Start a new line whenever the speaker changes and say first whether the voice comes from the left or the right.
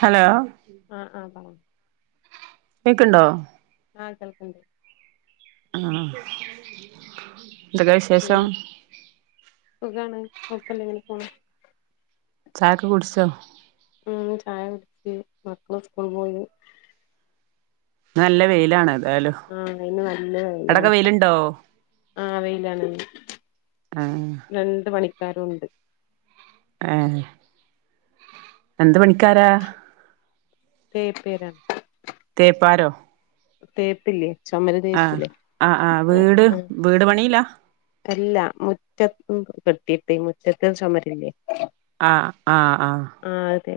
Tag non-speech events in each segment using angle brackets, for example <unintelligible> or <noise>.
right: Hello
left: ആഹ് ആഹ് അഹ്
right: കേക്ക്ണ്ടോ
left: ആഹ് കേൾക്ക്‌ണ്ട്
right: ആഹ് അഹ് ന്തൊക്കാെ വിശേഷം
left: പിന്നെ സുഖാണ് കൊഴപ്പല്ല ഇങ്ങെനെ പോണ്
right: ചായാെക്കെ കുട്ച്ചോ
left: ഉം ചായ കുടിച്ച് മക്കള് സ്കൂള് പോയി
right: ഇന്ന് നല്ല വെയ്ലാണ് ഏതായാലും
left: ആന്ന് ഇന്ന് നല്ല
right: അവിടൊക്കെ
left: വെയ്ലാണ്
right: വെയിലുണ്ടോ
left: ആഹ് വെയ്ലാണ്ന്ന്
right: ആഹ്
left: രണ്ട് പണിക്കാരുണ്ട്
right: ഏഹ് എന്ത് പണിക്കാരാ?
left: തേപാരോ
right: തേപാരോ
left: തേപ്പില്ലേ ചൊമര്
right: ആഹ്
left: തേക്കൂലേ
right: ആഹ് ആഹ് വീട് വീട് പണിയിലാ
left: അല്ല മുറ്റത്ത് കെട്ടീട്ട് മുറ്റത്ത് ചുമരില്ലേ
right: ആഹ് ആഹ് ആഹ്
left: ആഹ് അതെ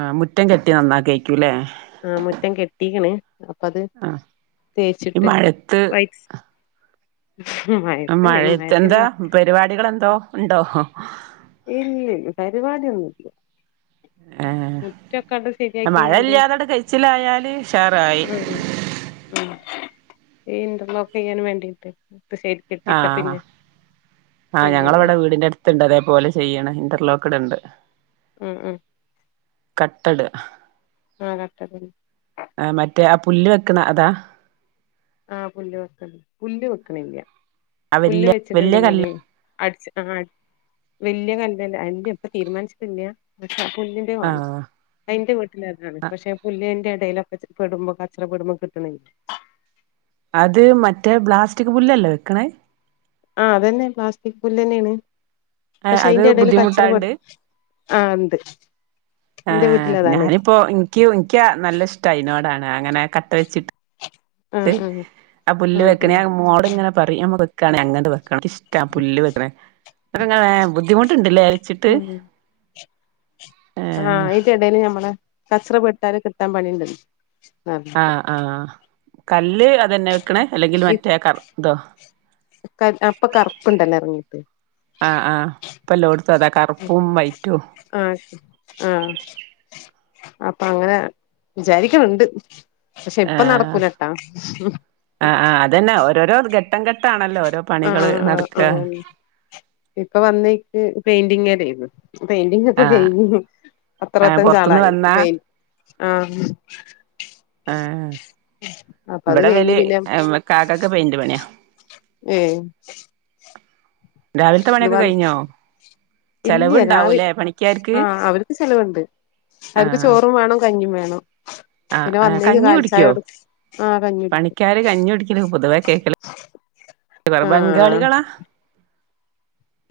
right: ആഹ് മുറ്റം കെട്ടി നന്നാക്കേക്കൂല്ലേ
left: ആ മുറ്റം കെട്ടീക്ക്ണ് അപ്പ അത്
right: ആഹ് ഈ
left: തേച്ചിട്ട്
right: മഴത്ത്
left: വയ്റ്റ്സ് മ് ഹ്
right: ആ മഴത്തെന്താ പരിപാടികൾ എന്തോ ഉണ്ടോ
left: ഇല്ലേയ് പരിപാടി ഒന്നൂല്ല
right: ഏഹ് മഴ
left: ശരിയാക്കിങ്ങാണ്ട്
right: ഇല്ലാതട് കൈച്ചിലായാല് ഉഷാറായി
left: മ് ഈ ഇന്റർലോക്ക് ചെയ്യാൻ വേണ്ടീട്ട് അ ശരി
right: ആഹ്
left: ചെയ്യല്ല
right: ഞങ്ങളവിടെ വീടിന്റെ അടുത്ത് ത്ണ്ട് അതേപോലെ ചെയ്യണ് ഇന്റർലോക്ക്ട്ണ്ട്
left: മ് മ്
right: കട്ടട്
left: ആ കട്ടടന്നെ
right: ആ മറ്റേ ആ പുല്ല് വെക്കണ അതാ
left: ആ പുല്ല് വെക്കണ പുല്ല് വെക്കണില്ല
right: ആ
left: പുല്ല്
right: വല്യ വല്യ
left: വെച്ചിട്ടുണ്ടെങ്കില്
right: കല്ല്
left: അട്ച്ച് ആ വല്യ കല്ല് അല്ല ഇപ്പ തീരുമാനിച്ചിട്ടില്ല പുല്ലിന്റെ വാണ്ട
right: ആഹ്
left: ആഹ് ഇന്റെ വീട്ടിലതാണ് പക്ഷെ പുല്ലിന്റെ ഇടയിലൊക്കെ പെടുമ്പോ കച്ചറ പെടുമ്പോ കിട്ടണില്ല
right: അത് മറ്റേ ബ്ലാസ്റ്റിക് പുല്ലല്ലേ വെക്കണത്
left: ആ അതന്നെ പ്ലാസ്റ്റിക് പുല്ലെന്നേണ് പക്ഷെ
right: അത്
left: അയിന്റെ എടേല്
right: ബുദ്ധിമുട്ടാണ്ട്
left: കച്ചറപെടു ആ ഇണ്ട്
right: ആ ഞാനിപ്പോ ഇനിക്ക് ഇനിക്കാ നല്ല ഇഷ്ട അയിനോടാണ് അങ്ങനെ കട്ട വെച്ചിട്ട്
left: ആ ആ
right: ആ പുല്ല് വെക്കണേ മോട് ഇങ്ങനെ പറയും നമ്മ വെക്കണ അങ്ങനെ വെക്കണ റ്റാ പുല്ല് വെക്ക്ണെ അങ്ങനെ ബുദ്ധിമുട്ട്ണ്ടല്ലേ അല്ച്ചിട്ട്
left: ഉം ആ അതിന്റെ ഇടേല് ഞമ്മള് കച്ചറ പെട്ടാൽ കിട്ടാൻ പണിണ്ട്
right: ആ ആ കല്ല് അതന്നെ വെക്കണേ അല്ലെങ്കിൽ
left: ഈ
right: മറ്റേ കറു ഇതോ
left: അപ്പൊ കറുപ്പുണ്ടല്ലോ ഇറങ്ങിട്ട്
right: ആഹ് ആഹ് ഇപ്പ എല്ലോടുത്തും അതാ കറുപ്പും വൈറ്റും
left: ആ ആ അപ്പൊ അങ്ങനെ വിചാരിക്കണ് ണ്ട് പക്ഷെ ഇപ്പ
right: ആഹ്
left: നടക്കൂലട്ടാ
right: ആഹ് ആഹ് അതന്നെ ഓരോരോ ഘട്ടം ഘട്ടാണല്ലോ ഓരോ പണികള് നടക്കുക
left: ഇപ്പ വന്നേക്ക് പെയിൻ്റിംഗ് <unintelligible> പെയിൻ്റിങ് ഇപ്പൊ
right: ആഹ്
left: കഴിഞ്ഞു
right: ആഹ്
left: പത്തറുപത്തഞ്ച്
right: പൊറത്തുന്ന്
left: ആളായി
right: വന്നാ
left: പെയി ആഹ്
right: ആഹ്
left: <unintelligible>
right: ഇവിടെ
left: കഴിഞ്ഞ്
right: വലി
left: പിന്നെ
right: കാക്കക്ക് പെയിന്റ് പണിയാ
left: ഏഹ്
right: രാവിലത്തെ
left: ഇത് വ
right: പണിയൊക്കെ കഴിഞ്ഞോ
left: ഇല്ല
right: ചെലവുണ്ടാവൂലേ
left: രാവിലെ
right: പണിക്കാർക്ക്
left: ആ അവർക്ക് ചെലവുണ്ട് അവർക്ക്
right: ആഹ്
left: ചോറും വേണം കഞ്ഞീം വേണം
right: ആഹ്
left: പിന്നെ
right: ആഹ്
left: വന്നേക്ക്
right: കഞ്ഞി
left: കാലിച്ചായ
right: കുടിക്കോ
left: കൊടുക്കും ആഹ് കഞ്ഞി കുടിക്കും
right: പണിക്കാര് കഞ്ഞി കുടിക്കല് പൊതുവേ കേക്കലേ <unintelligible>
left: ആഹ്
right: ബംഗാളികളാ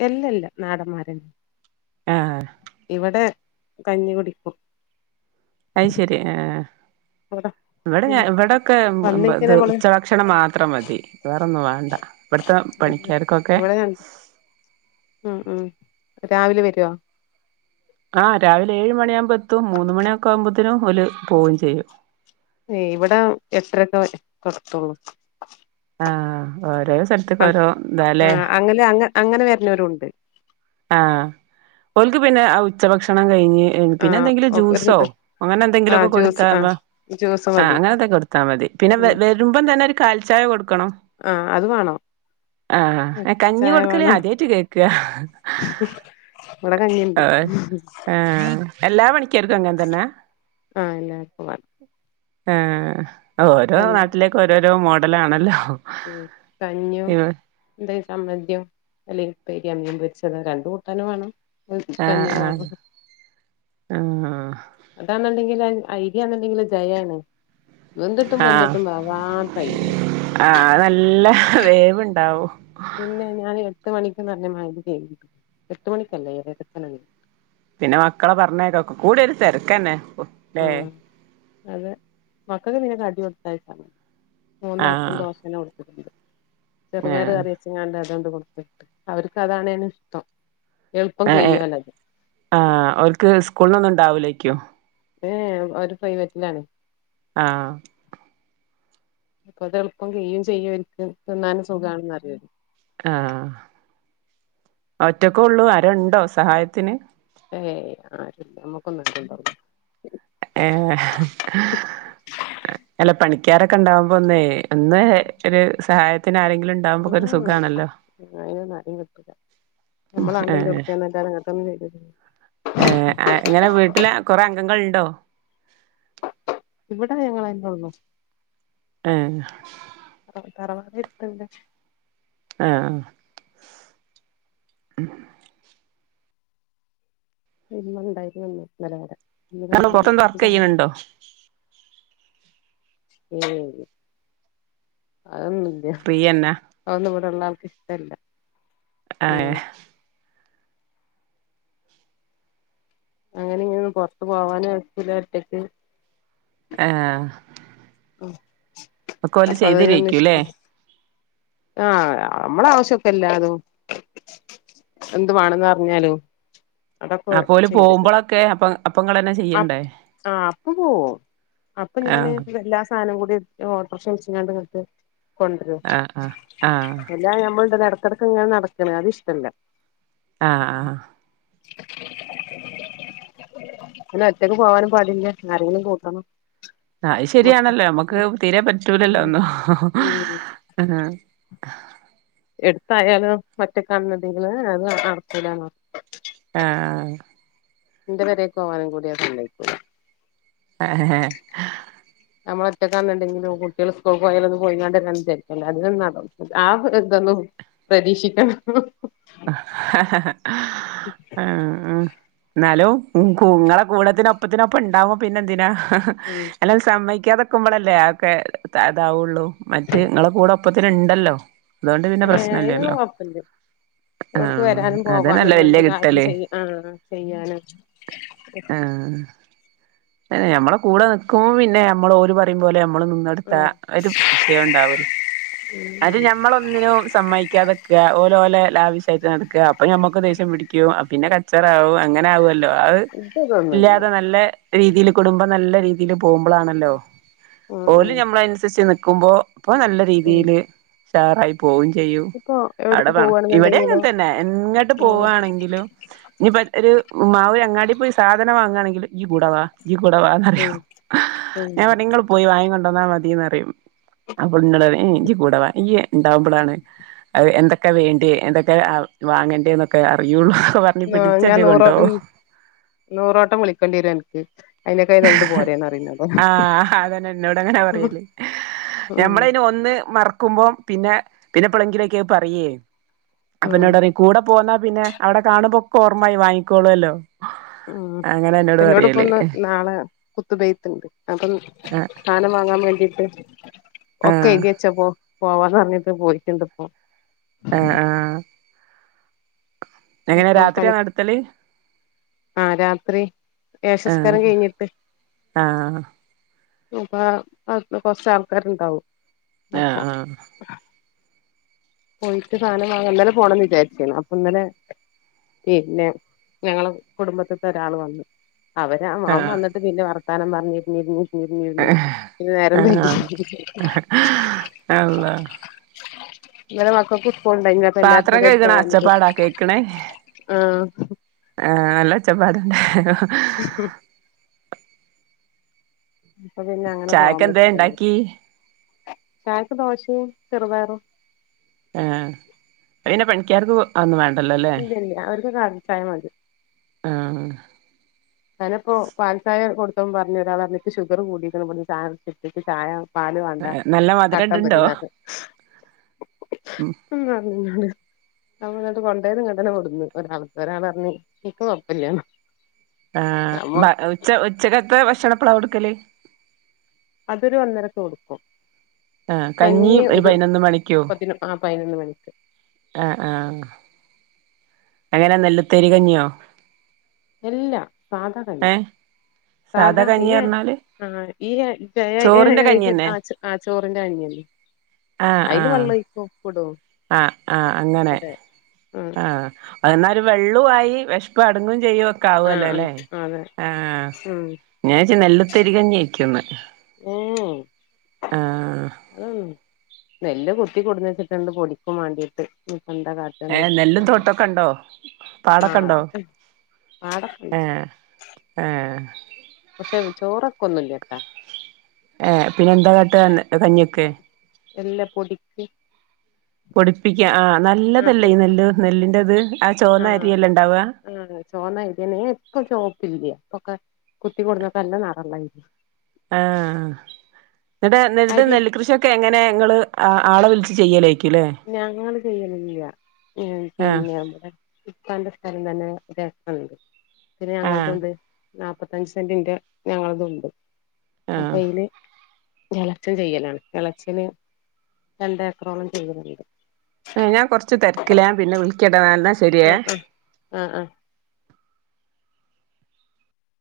left: എല്ലല്ല നാടന്മാരന്ന
right: ആഹ്
left: ഇവിടെ കഞ്ഞി കുടിക്കും
right: അയ്ശരി ആഹ്
left: അവിടെ
right: ഇവിടെ
left: ഉം
right: ഇവിടൊക്കെ
left: വന്നിക്ക
right: ഇത്
left: നമ്മള്
right: ഉച്ച ഭക്ഷണം മാത്രം മതി വേറൊന്നും വേണ്ട ഇവിടുത്തെ പണിക്കാർക്കൊക്കെ
left: ഇവിടെ ഉം ഉം രാവിലെ വരുവോ
right: ആഹ് രാവിലെ ഏഴ് മണിയ ആകുമ്പോ എത്തും മൂന്ന് മണിയൊക്കെ ആവുമ്പത്തേനും ഓല് പോവേം ചെയ്യും
left: ഏഹ് ഇവിട എട്ടരക്കെ ത്തൊള്ളൂ
right: ആഹ് ഓരോ സ്ഥലത്തേക്ക് ഓരോ ഇതാല്ലേ
left: അങ്ങലെ അങ്ങ് അങ്ങനെ വര്ന്നോര്ണ്ട്
right: ആഹ് ഓൽക്ക് പിന്നെ ആ ഉച്ചഭക്ഷണം കഴിഞ്ഞ്
left: ആ
right: പിന്നെ എന്തെങ്കിലും
left: ഒരു
right: ജ്യൂസോ അങ്ങനെ
left: ആ
right: എന്തെങ്കിലുമൊക്കെ
left: ജ്യൂസ്
right: കൊടുത്താ
left: ആ ജ്യൂസ്
right: ആഹ്
left: മതി
right: അങ്ങനെന്തെങ്കിലും കൊടു ത്താ മതി പിന്നെ
left: ഉം
right: വരുമ്പം തന്നെ ഒരു കാൽചായ കൊടുക്കണം
left: ആ അത് വേണോ
right: ആഹ് കഞ്ഞി കൊടുക്കല് ആദ്യായിട്ട് കേക്ക
left: <unintelligible> ഇവിട കഞ്ഞിണ്ട്
right: എല്ലാ പണിക്കാർക്കും അങ്ങനെ തന്നെ
left: ആഹ് എല്ല
right: ആഹ് ഓരോ
left: കഞ്ഞി
right: നാട്ടിലേക്ക് ഓരോരോ മോഡലാണല്ലോ ഇവ
left: എന്തെങ്കിലും ചമ്മന്തിയും അല്ലെങ്കി പ്പേരി മീൻ പൊരിച്ചത് രണ്ട് കൂട്ടാനും വേണം
right: ആഹ്
left: കഞ്ഞിയും
right: ആഹ്
left: വേണം
right: ആഹ്
left: അതാന്നുണ്ടെങ്കിൽ ഐര്യാന്നുണ്ടെങ്കിൽ ജയാണ് വെന്തിട്ടും
right: ആഹ്
left: വെന്തിട്ടും വേകാത്തര്യ
right: ആഹ് അത് നല്ല വേവ്ണ്ടാവും
left: പിന്നെ ഞാൻ എട്ട് മണിക്ക്ന്ന് പറഞ്ഞ് മൈദേ എട്ട് മണിക്കല്ലേ ഏഴര
right: പിന്നെ മക്കളെ പറഞ്ഞാകേക്കൊ കൂടൽ തിരക്കന്നെ ല്ലേ
left: ഉം അതെ. മക്കക്ക് പിന്നെ കാട്ടി കൊടുത്താല് സമ. മൂന്നാൾക്കും
right: ആഹ്
left: ദോശന്നെ കൊടുത്തിട്ട്ണ്ട് ചെറുപയർ
right: ആഹ്
left: കറി വച്ചിങ്ങാണ്ട് അതണ്ട് കൊടുത്തിട്ട് അവർക്ക് അതാണ് ഇഷ്ടം എൾപ്പം
right: ഏഹ്
left: കഴ്യൂല്ലത്
right: ആഹ് ഓൽക്ക് സ്കൂളിനൊന്നും ഉണ്ടാവൂലേരിക്കും
left: ഏ ഓരു പ്രൈവറ്റിലാണ്
right: ആഹ്
left: അതെൾപ്പം കയ്യുചെയ്യും എനിക്ക് തിന്നാനും സുഖാണെന്ന് <unintelligible>
right: ആഹ് ഒറ്റക്കേ ഉള്ളൂ ആരുണ്ടോ സഹായത്തിന്
left: ഏഹ് ആഹ് നമ്മുക്കൊന്നും <unintelligible>
right: ഏ അല്ല പണിക്കാര് ഒക്കെ ഉണ്ടാവുമ്പോ ഒന്നേ ഒന്ന് ഒരു സഹായത്തിന് ആരെങ്കിലും
left: ഉം ഉം
right: ഉണ്ടാവുമ്പോക്കെ ഒരു സുഖാണല്ലോ
left: എല്ലാരും ഉണ്ടെങ്കിൽ അടി വെക്കും നമ്മള ആണ്ടേയ്ത് കൊട്ക്കന്നല്ലാതെ ഇങ്ങട്ടൊന്നും ചെയ്തരു
right: ഏ എങ്ങനെ വീട്ടില് കൊറെ അംഗങ്ങൾ ഇണ്ടോ
left: ഇവിടെ ഞങ്ങളന്നെ ഒള്ളൂ
right: ഏ
left: തറവാട് എട്ത്തന്നേ
right: ആഹ് ഉം
left: പിന്ന ഉണ്ടായിരുന്നു നിലപല
right: കർണം പൊർതെന്തോ വർക്ക് ചെയ്യണണ്ടോ
left: ഉം അതൊന്നും
right: ഫ്രീയന്ന
left: അഒന്നും ഇവിടെള്ള ആൾക്ക് ഇഷ്ട്ടല്ല
right: ഏ
left: അങ്ങനെ ഇങ്ങനെ ഒന്നും പോറത്ത് പോവാന് ഒക്കില്ല ഒറ്റക്ക്
right: ആഹ്
left: ഉം
right: ഒക്കെ ഓല്
left: അപ്പ അതിന് ഒന്നു
right: ചെയ്തരേക്കൂല്ലേ?
left: ഇഷ്ട്ടല്ല ആഹ് അമ്മള ആവശ്യക്കെ എല്ലാതും എന്തു വാണന്നർഞ്ഞാലും
right: അപ്പ ഓല് പോവുമ്പളൊക്കെ അപ്പം അപ്പങ്ങളന്നെ ചെ
left: അ ആ അപ്പം പോവും അപ്പം ഞാന്
right: ആഹ്
left: വെല്ലാസ് സാനം കൂടി ഓട്ടർഷ വിൾച്ച്ങ്ങാണ്ട് ഇങ്ങട്ട് കോണ്ട്രരും
right: ആഹ് ആഹ് ആഹ്
left: ഇല്ല ഞമ്മൾണ്ടല്ലോ എടക്ക്‌ എടക്ക് ഇങ്ങനെ നടക്ക്‌ണ അത് ഇഷ്ട്ടല്ല
right: ആഹ് ആഹ്
left: അല്ല ഒറ്റക്ക് പോവാനും പാടില്ല ആരെങ്കിലും കൂട്ടണം
right: അയ്
left: മക്ക
right: ശരിയാണല്ലോ നമ്മക്ക് തീരെ പറ്റൂലല്ലോ
left: ഉം
right: ഒന്നും
left: ഉം എട്ത്തായാലും ഒറ്റക്ക് ആണന്നുണ്ടങ്കില് അത് നടക്കൂല ന്നർഞ്
right: ആഹ്
left: ഇന്റെ പെരേക്ക് പോവാനും കൂടി അഹ് സമ്മയ്ക്കുല
right: ആഹ
left: ഉ നമ്മള് ഒറ്റക്ക് ആണ്ന്ന്ണ്ടെങ്കിലും കുട്ടിഴള് സ്കൂൾക്ക്‌ പോയാലന്നും പോയിങ്ങാണ്ട് <unintelligible> ആ ഇതൊന്നും പരീക്ഷിക്കണം
right: ഉ ഉ ന്നാലും ഉം ങ്ങളെ കൂടെത്തിന് ഒപ്പത്തിന് ഒപ്പം ഇണ്ടാവുമ്പോ പിന്നെ എന്തിനാ
left: ഉം
right: അല്ല അത് സമ്മയ്ക്കാതക്കുമ്പളല്ലേ അഒക്കെ അതാവുള്ളൂ മറ്റേ ങ്ങളെ കൂടെ പ്പത്തിന് ഇണ്ടല്ലോ അതു കൊണ്ട് പിന്നെ പ്രശ്ന ഇല്ലല്ലോ
left: <unintelligible> എവ്ട്ക്കു വരാനും പോവാനും
right: അതന്നെല്ലേ
left: എന്ത്
right: വല്യ
left: കാര്യം
right: കിട്ടല്
left: ചെയ്യ ആ ചെയ്യാനും
right: ആഹ് തന്നെ ഞമ്മള കൂട നിക്കുമ്പം പിന്നെ ഞമ്മള് ഓര് പ റിം പോലെ അമ്മളും നിന്നൊട്ത്താ
left: ഉം
right: ഒരു വിഷയം ഇണ്ടാവു അത് ഞമ്മള ഒന്നിനും സമ്മയിക്കാതക്ക ഓ ഓല് ലാവിഷ്യായിട്ട് നടക്ക അപ്പൊ ഞമ്മക്ക് ദേശ്യം പിടിക്കും പിന്നെ കച്ചറ ആവും അങ്ങനെ ആകുവല്ലോ അഹ്
left: ഇത് ഇതൊന്നുല്ല
right: ഇല്ല്യാതെ നല്ല രീതില് കുടുംബം നല്ല രീ ലില് പോവുമ്പളാണല്ലോ
left: ഉം
right: ഓല്
left: ഉം
right: ഞമ്മള അൻസരിച്ച് നിക്കുമ്പോ ഇപ്പ നല്ല
left: ഉം
right: രീതിയില് ഉഷാറായി പോവും ചെയ്യും
left: ഇപ്പൊ
right: അവ്ടെ
left: എവിട്ക്ക്
right: ഇവടിം അങ്ങൻ
left: പോവാണെന്നുണ്ടെങ്കിലോ
right: തന്നെ എങ്ങട്ട്
left: ഉം
right: പോവാണെങ്കിലും ഇഞ്ഞിപ്പ ഒരു മാവി അങ്ങാടി പോയി സാധനം വാങ്ങാണെങ്കിലും ഇയ്യ് കൂട വാ ഇയ്യ് കൂടെ
left: ഉം
right: വാന്നറിയും
left: ഉം
right: ഞാൻ പർഞ് ഇങ്ങള് പോയി വാങ്ങി കൊണ്ടന്നാ മതിന്നറിയും. അപ്പന്നോട് പറിം ഇയ്യ് കൂടവാ ഇയ്യ് ണ്ടാവുമ്പളാണ് അ എന്തക്കെ വേണ്ടി. എന്തൊക്കെ വാങ്ങണ്ടേ ന്നൊക്കെ അറിയുള്ളൂ. പറഞ്ഞ്
left: ആ ഞാൻ
right: പിടിച്ചച്ച്
left: നൂറോ
right: കൊണ്ടോവും
left: നൂറോട്ടം വിളിക്കണ്ടി വരും അൻക്ക്. ൽത് പോരെ ന്നറിം
right: ആ അതന്നെ ഇന്നോട് അങ്ങന
left: ഉം
right: പറയല്
left: ഉം
right: ഞമ്മള അയിന് ഒന്ന് മറക്കുമ്പം പിന്നെ പിന്നെ എപ്പളെങ്കിലൊക്കെ പറയേ
left: ഉം
right: അപ്പൊന്നോട് പറിം കൂടെ പോന്നാ പിന്നെ. അവ്ടെ കാണുമ്പോ ഒക്ക ഓർമ്മായി വാങ്ങിക്കോളോല്ലോ.
left: ഉം അപ്പന്നോട്പ്പൊന്ന് നാളെ കുത്തുബൈത്ത്ണ്ട് അപ്പം.
right: ആഹ്
left: സാനം വാങ്ങാൻ വെണ്ടിട്ട് ഒക്കെ
right: ആഹ്
left: എയ്‌തിഴച്ചപ്പോ പോവാന്ന് പർഞ്ഞിട്ട് പോയിട്ട്ണ്ട് പ്പൊ
right: ആഹ് ആ എങ്ങനെ
left: അപ്പൊ
right: രാത്രിയാ
left: പണി
right: നട്ത്തല്.
left: ആ രാത്രി എശസ്കാരം
right: ആഹ്
left: കഴിഞ്ഞിട്ട്.
right: ആഹ്
left: അപ്പ അ കൊർച്ച ആൾക്കാര്ണ്ടാവും.
right: എ. ആഹ്
left: പോയിട്ട് സാനം വാങ്ങാ ഇന്നലെ പോണംന്ന് വിചാരിച്ചീന്ന് അപ്പ ഇന്നലെ. പിന്നെ ഞങ്ങളെ കുടുംബത്ത്ത്തെ ഒരാള് വന്നു. അവര് മാൻ
right: ആഹ്
left: വന്നിട്ട് പിന്നെ വർത്താനം പറഞ്ഞിരുന്നിരുന്നു. ഇന്ന നേരം വെയ്കി.
right: അള്ള
left: ഇന്നലെ മക്കക്ക് സ്കൂൾ ണ്ടെനിയോ.
right: പാത്രം കയ്ക്ണ അച്ചപ്പാടാ കേൾക്കണേ.
left: ആഹ്
right: ആഹ് നല്ല ഒച്ചപ്പാട് <unintelligible>
left: <unintelligible> അപ്പൊ പിന്നെ അങ്ങനെ പോകാൻ
right: ചായക്ക് എന്തേ
left: പറ്റില്ലെങ്കിൽ
right: ഇണ്ടാക്കി
left: ചായക്ക് ദോശയും ചെറുപയറും.
right: ആഹ് അയ് പിന്നെ പണിക്കാർക്ക്. അഒന്നും വേണ്ടല്ല ല്ലേ.
left: ഇല്ല ഇല്ല അവർക്ക് കാണിച്ചായ മതി.
right: ആഹ്
left: ഞാനിപ്പോ പാൽചായ കൊടുത്ത പറഞ്ഞഞ് ഒരാൾ ഇൻക്ക് ഷുഗർ കൂടിക്ക ചായ്യുടിച്ചിട്ട് ചായ. പാല് വേണ്ട
right: നല്ല
left: കട്ടൻ
right: മധുരംണ്ട്ണ്ടോ
left: മതീന്നറിഞ് <unintelligible> നമ്മളട്ട് കൊണ്ടേത്ഘടന കൊടുന്നു ഒരാവത്ത ഒരാളഞ്ഞ് എനിക്കും കുഴപ്പമില്ലണോ.
right: ആഹ് ഉച്ച ഉച്ചകത്തെ ഭക്ഷണപ്പളാ കൊടുക്കല്
left: അതൊരു ഒന്നരത്ത് കൊടുക്കും.
right: ആഹ്
left: കഞ്ഞി ഒരു
right: പതിനൊന്ന് മണിക്കോ
left: പതിന ആ പയ്നൊന്ന് മണിക്ക്.
right: ആഹ് ആഹ്. അങ്ങനെ നല്ലത്തരി കഞ്ഞിയോ.
left: എല്ലാ സാധ കഞ്ഞി
right: ഏഹ് സാധാ കഞ്ഞിറഞ്ഞാല്.
left: ആഹ് ഈ
right: കഞ്ഞി
left: <unintelligible>
right: തന്നെ
left: ആഹ് ചോറിന്റെ കഞ്ഞിയന്നെ
right: ആഹ്
left: അയിൽ
right: ആഹ്
left: വെള്ളൊയ്ക്കും ഉപ്പടും.
right: ആഹ് അങ്ങനെ ആഹ് ഒരു വെള്ളൂ ആയി വിഷപ്പടുങ്ങും ചെയ്യും.
left: ആഹ്
right: ക്കാവല്ലോ ല്ലേ
left: ആഹ് അതെ
right: ആഹ്
left: ഉം
right: ഞാച്ചി നെല്ലത്തരി കഞ്ഞയ്ക്കന്ന്.
left: ഏ ഏ <unintelligible> നെല് കുത്തി കൊടുന്ന് വെച്ചിട്ടുണ്ട് പൊടിക്കും വേണ്ടിയിട്ട് നന്ത കാ
right: ഏർ നെല്ലും തോട്ടൊക്കെ ഉണ്ടോ
left: ആഹ്
right: പാടൊക്കെണ്ടോ
left: അതൊക്കെ പാടൊക്കെണ്ട്
right: ഏർ. ഏഹ്
left: പക്ഷെ ചോറൊക്കെ ഒന്നുല്ലട്ടാ.
right: ഏഹ് പിന്നെ എന്താ കേട്ട കഞ്ഞിയൊക്കെ.
left: എല്ല പൊടിക്കും
right: പൊടിപ്പിക്ക ആഹ്
left: ആഹ്
right: നല്ലതല്ലേ ഈ
left: പൊടിക്ക്
right: നെല്ല് നെല്ലിൻന്റെത് ആ ചോന്ന
left: ആഹ്
right: അരിയെല്ലാ ഉണ്ടാവ
left: ആഹ് ചോന്നായിരിയ എപ്പ ചോപ്പില്യ അപ്പൊക്കെ കുത്തി കൊടുന്ന ക്കല്ലാം നിറല്ലായി
right: ആഹ് എന്നട്ട നേരിട്ട്
left: അരി
right: നെല്ലിക്കൃഷിയെ ക്കെ എങ്ങനെ ങ്ങള് ആളെ വിളിച്ച് ചെയ്യലായിരിക്കും ല്ലേ
left: ഞങ്ങള് ചെയ്യലില്ല
right: ആഹ്
left: പിന്നെ ഇപ്പാന്റെ സ്ഥലം തന്നെ രഖുണ്ട് പിന്നെ
right: ആഹ്
left: ഞങ്ങളത്ണ്ട്. നാപ്പത്തഞ്ച് സെന്റിന്റെ ഞങ്ങളത്ണ്ട് അപ്പൊ
right: ആഹ്
left: അയ്ല് എളച്ചൻ ചെയ്യലാണ് എളച്ചന് രണ്ടേക്കറോളം ചെയ്യുന്നുണ്ട്
right: ഞാൻ കൊറച്ച് തിരക്കില്ല ഞാന് പിന്നെ വിളിക്കിട്ട അന്നേ
left: ആഹ് ആഹ് ആഹ് ആഹ്